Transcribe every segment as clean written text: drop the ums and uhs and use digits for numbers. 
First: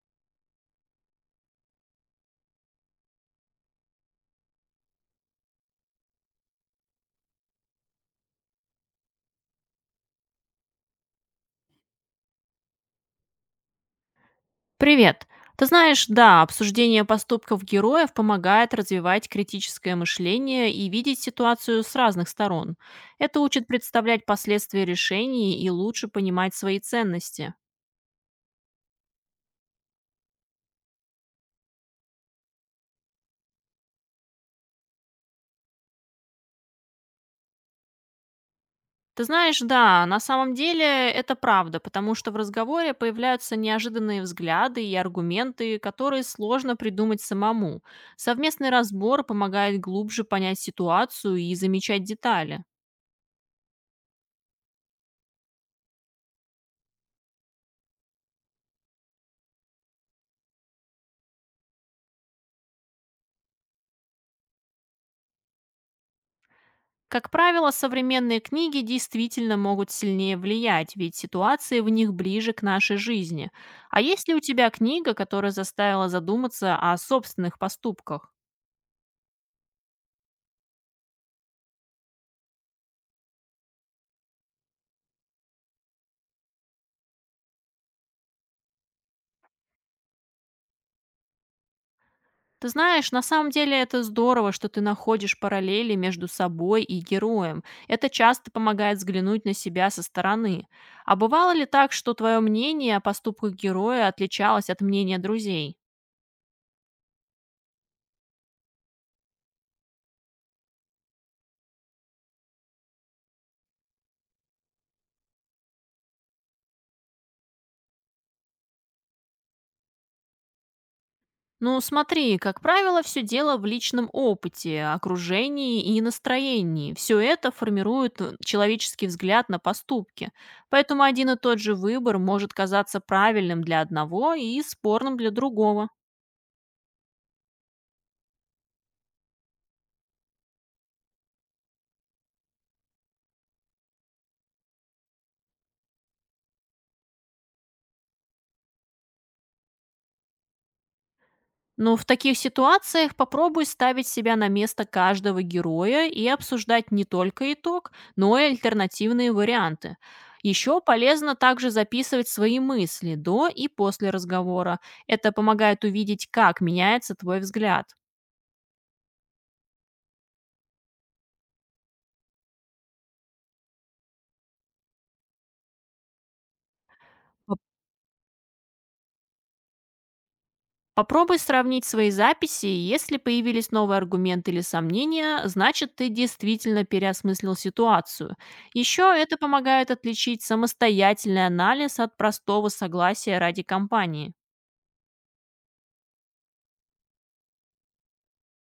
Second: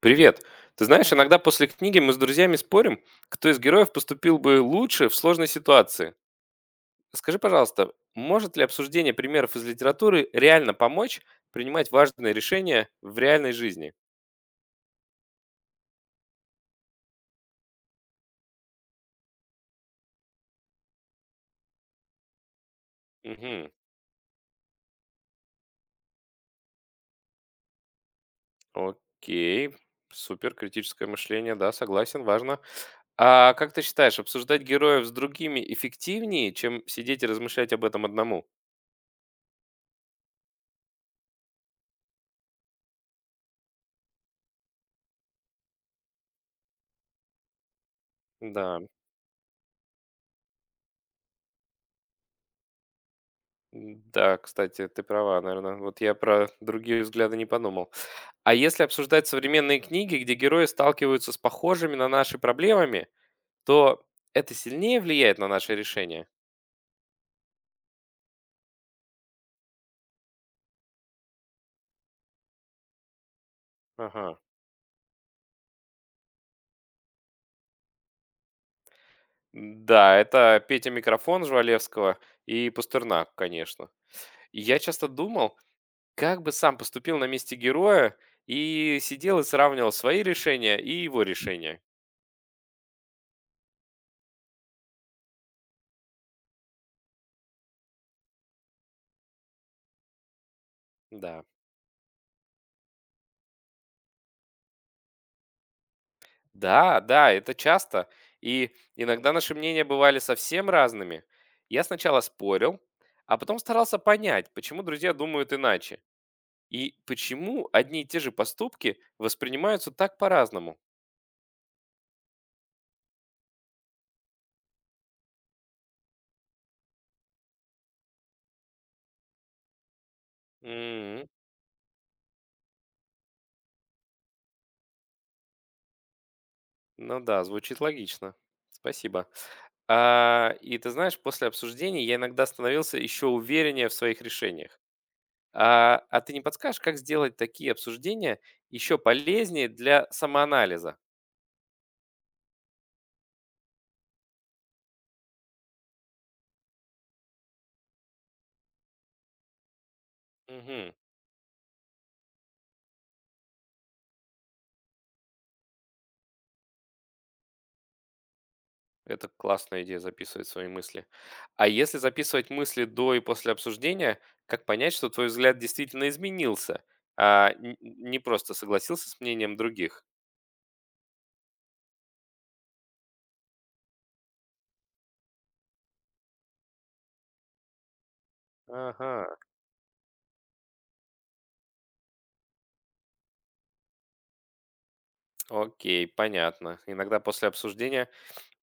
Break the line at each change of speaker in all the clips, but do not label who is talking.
Привет. Ты знаешь, иногда после книги мы с друзьями спорим, кто из героев поступил бы лучше в сложной ситуации. Скажи, пожалуйста, может ли обсуждение примеров из литературы реально помочь принимать важные решения в реальной жизни?
Привет. Ты знаешь, да, обсуждение поступков героев помогает развивать критическое мышление и видеть ситуацию с разных сторон. Это учит
Мгм.
представлять последствия решений и лучше понимать свои ценности.
Окей. Супер, критическое мышление, да, согласен, важно. А как ты считаешь, обсуждать героев с другими эффективнее, чем сидеть и размышлять об этом одному?
Ты знаешь, да, на самом деле это правда, потому что в разговоре появляются неожиданные взгляды и аргументы, которые сложно придумать самому. Совместный
Да,
разбор помогает глубже понять ситуацию и замечать детали.
да, кстати, ты права, наверное. Вот я про другие взгляды не подумал. А если обсуждать современные книги, где герои сталкиваются с похожими на наши проблемами, то это сильнее влияет на наши решения?
Как правило, современные книги действительно могут сильнее влиять, ведь ситуации в них ближе к нашей жизни. А есть ли
Ага.
у тебя книга, которая заставила задуматься о собственных поступках?
Да, это Петя Микрофон Жвалевского и Пастернак, конечно. И я часто думал, как бы сам поступил на месте героя, и сидел и сравнивал свои решения и его решения.
Ты знаешь, на самом деле это здорово, что ты находишь параллели между собой и героем. Это часто помогает взглянуть на себя со стороны. А
Да.
бывало ли так, что твое мнение о поступках героя отличалось от мнения друзей?
Да, да, это часто. И иногда наши мнения бывали совсем разными. Я сначала спорил, а потом старался понять, почему друзья думают иначе. И почему одни и те же поступки воспринимаются так по-разному.
Ну, смотри, как правило, все дело в личном опыте, окружении и настроении. Все это формирует человеческий взгляд на поступки. Поэтому
М.
один и тот же выбор может казаться правильным для одного и спорным для другого.
Ну да, звучит логично. Спасибо. А, и ты знаешь, после обсуждений я иногда становился еще увереннее в своих решениях. А ты не подскажешь, как сделать такие обсуждения еще полезнее для самоанализа?
Но в таких ситуациях попробуй ставить себя на место каждого героя и обсуждать не только итог, но и альтернативные варианты. Еще
Мгм.
полезно также записывать свои мысли до и после разговора. Это помогает увидеть, как меняется твой взгляд.
Это классная идея записывать свои мысли. А если записывать мысли до и после обсуждения, как понять, что твой взгляд действительно изменился, а не просто согласился с мнением других?
Попробуй сравнить свои записи, и если появились новые аргументы или сомнения, значит ты действительно переосмыслил ситуацию. Еще
Ага,
это помогает отличить самостоятельный анализ от простого согласия ради компании.
окей, понятно. Иногда после обсуждения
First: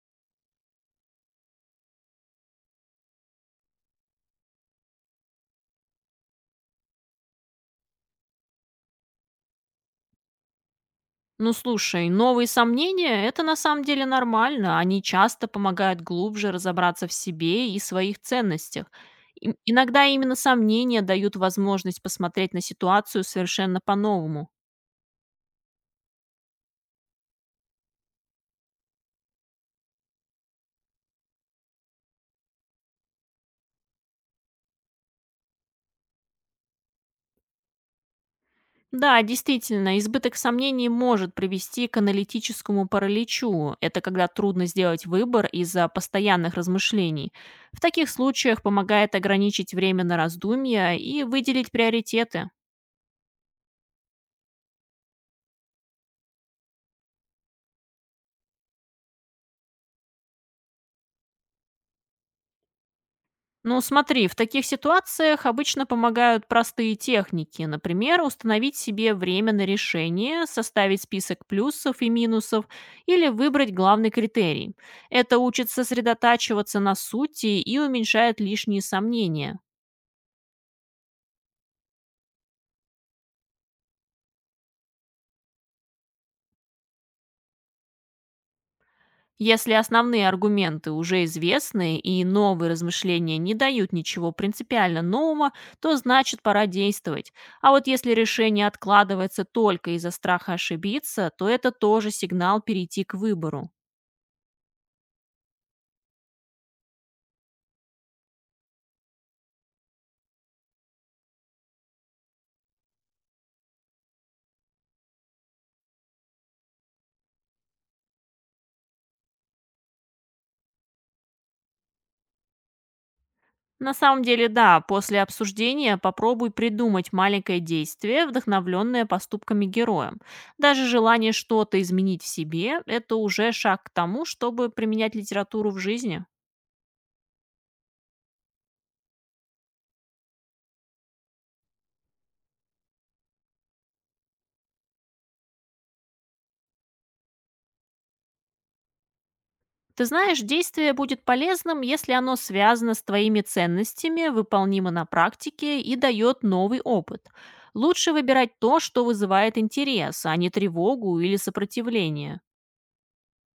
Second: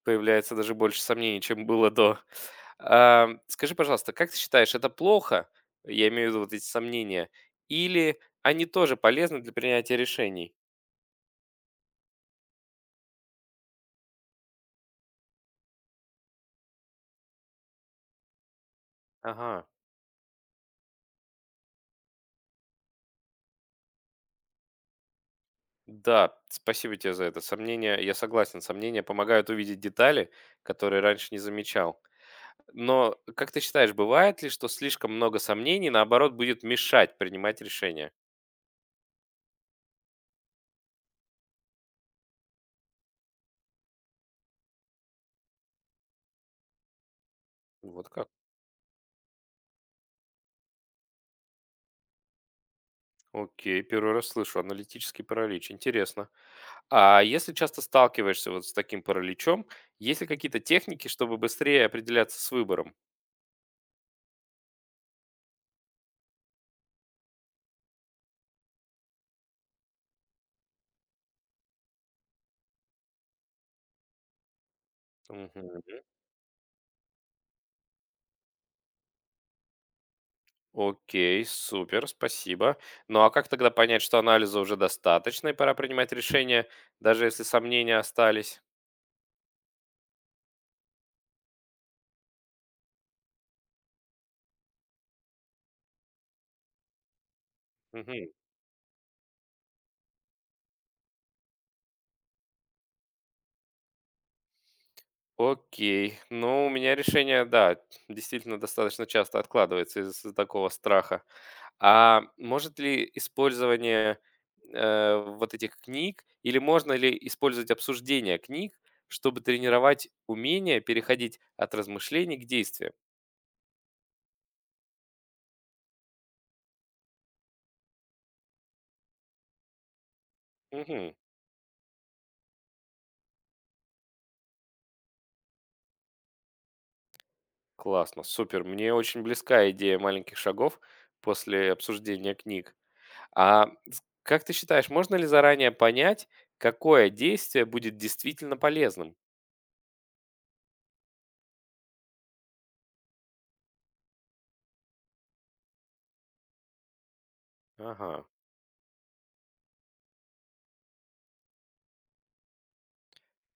появляется даже больше сомнений, чем было до. А, скажи, пожалуйста, как ты считаешь, это плохо? Я имею в виду вот эти сомнения. Или они тоже полезны для принятия решений?
Ну слушай, новые сомнения– это на самом деле нормально, они часто помогают глубже разобраться в себе и своих ценностях. И-
Ага.
Иногда именно сомнения дают возможность посмотреть на ситуацию совершенно по-новому.
Да, спасибо тебе за это. Сомнения, я согласен, сомнения помогают увидеть детали, которые раньше не замечал. Но как ты считаешь, бывает ли, что слишком много сомнений, наоборот, будет мешать принимать решения?
Да, действительно, избыток сомнений может привести к аналитическому параличу. Это когда трудно сделать выбор из-за постоянных размышлений. В
Вот
таких
как?
случаях помогает ограничить время на раздумья и выделить приоритеты.
Окей, первый раз слышу. Аналитический паралич. Интересно. А если часто сталкиваешься вот с таким параличом, есть ли какие-то техники, чтобы быстрее определяться с выбором?
Ну, смотри, в таких ситуациях обычно помогают простые техники. Например, установить себе время на решение, составить список плюсов и минусов или выбрать главный критерий. Это учит
Мгм.
сосредотачиваться на сути и уменьшает лишние сомнения.
Окей, супер, спасибо. Ну а как тогда понять, что анализа уже достаточно и пора принимать решение, даже если сомнения остались?
Если основные аргументы уже известны и новые размышления не дают ничего принципиально нового, то значит пора действовать. А вот если
Мгм.
решение откладывается только из-за страха ошибиться, то это тоже сигнал перейти к выбору.
Окей. Ну, у меня решение, да, действительно достаточно часто откладывается из-за такого страха. А может ли использование вот этих книг, или можно ли использовать обсуждение книг, чтобы тренировать умение переходить от размышлений к действиям?
На самом деле, да, после обсуждения попробуй придумать маленькое действие, вдохновленное поступками героя. Даже
Мгм.
желание что-то изменить в себе– это уже шаг к тому, чтобы применять литературу в жизни.
Классно, супер. Мне очень близка идея маленьких шагов после обсуждения книг. А как ты считаешь, можно ли заранее понять, какое действие будет действительно полезным?
Ты знаешь, действие будет полезным, если оно связано с твоими ценностями, выполнимо на практике и дает новый опыт. Лучше
Ага.
выбирать то, что вызывает интерес, а не тревогу или сопротивление.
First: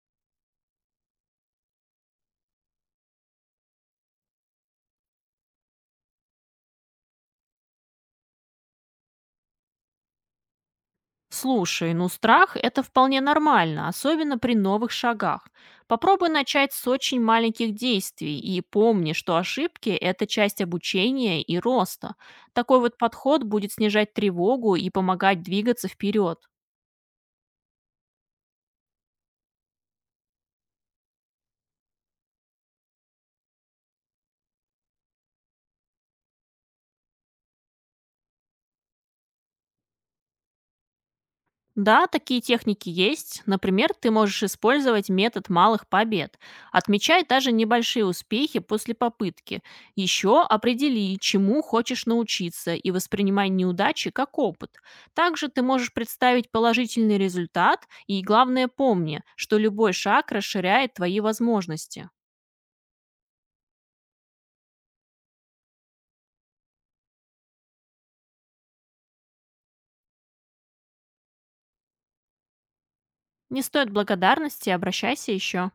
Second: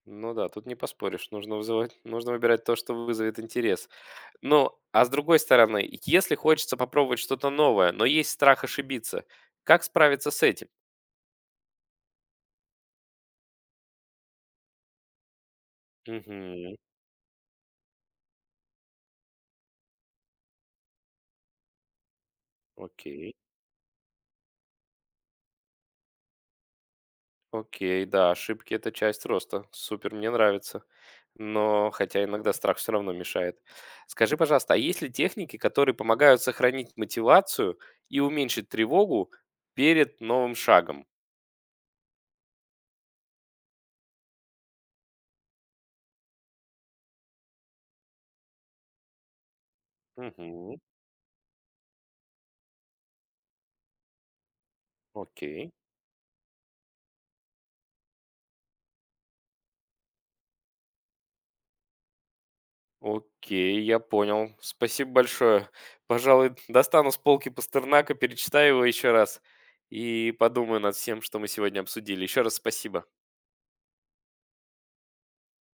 Ну да, тут не поспоришь. Нужно выбирать то, что вызовет интерес. Ну, а с другой стороны, если хочется попробовать что-то новое, но есть страх ошибиться, как справиться с этим?
Слушай, ну страх– это вполне нормально, особенно при новых шагах. Попробуй начать
Угу,
с очень маленьких действий и помни, что ошибки– это часть обучения и роста. Такой вот
окей.
подход будет снижать тревогу и помогать двигаться вперед.
Окей, да, ошибки — это часть роста. Супер, мне нравится. Но хотя иногда страх все равно мешает. Скажи, пожалуйста, а есть ли техники, которые помогают сохранить мотивацию и уменьшить тревогу перед новым шагом?
Да, такие техники есть. Например, ты можешь использовать метод малых побед. Отмечай даже небольшие успехи после попытки. Еще
Мгм.
определи, чему хочешь научиться, и воспринимай неудачи как опыт. Также ты
Окей.
можешь представить положительный результат, и главное помни, что любой шаг расширяет твои возможности.
Окей, я понял. Спасибо большое. Пожалуй, достану с полки Пастернака, перечитаю его еще раз и подумаю над всем, что мы сегодня обсудили. Еще раз спасибо.
Не стоит благодарности, обращайся еще.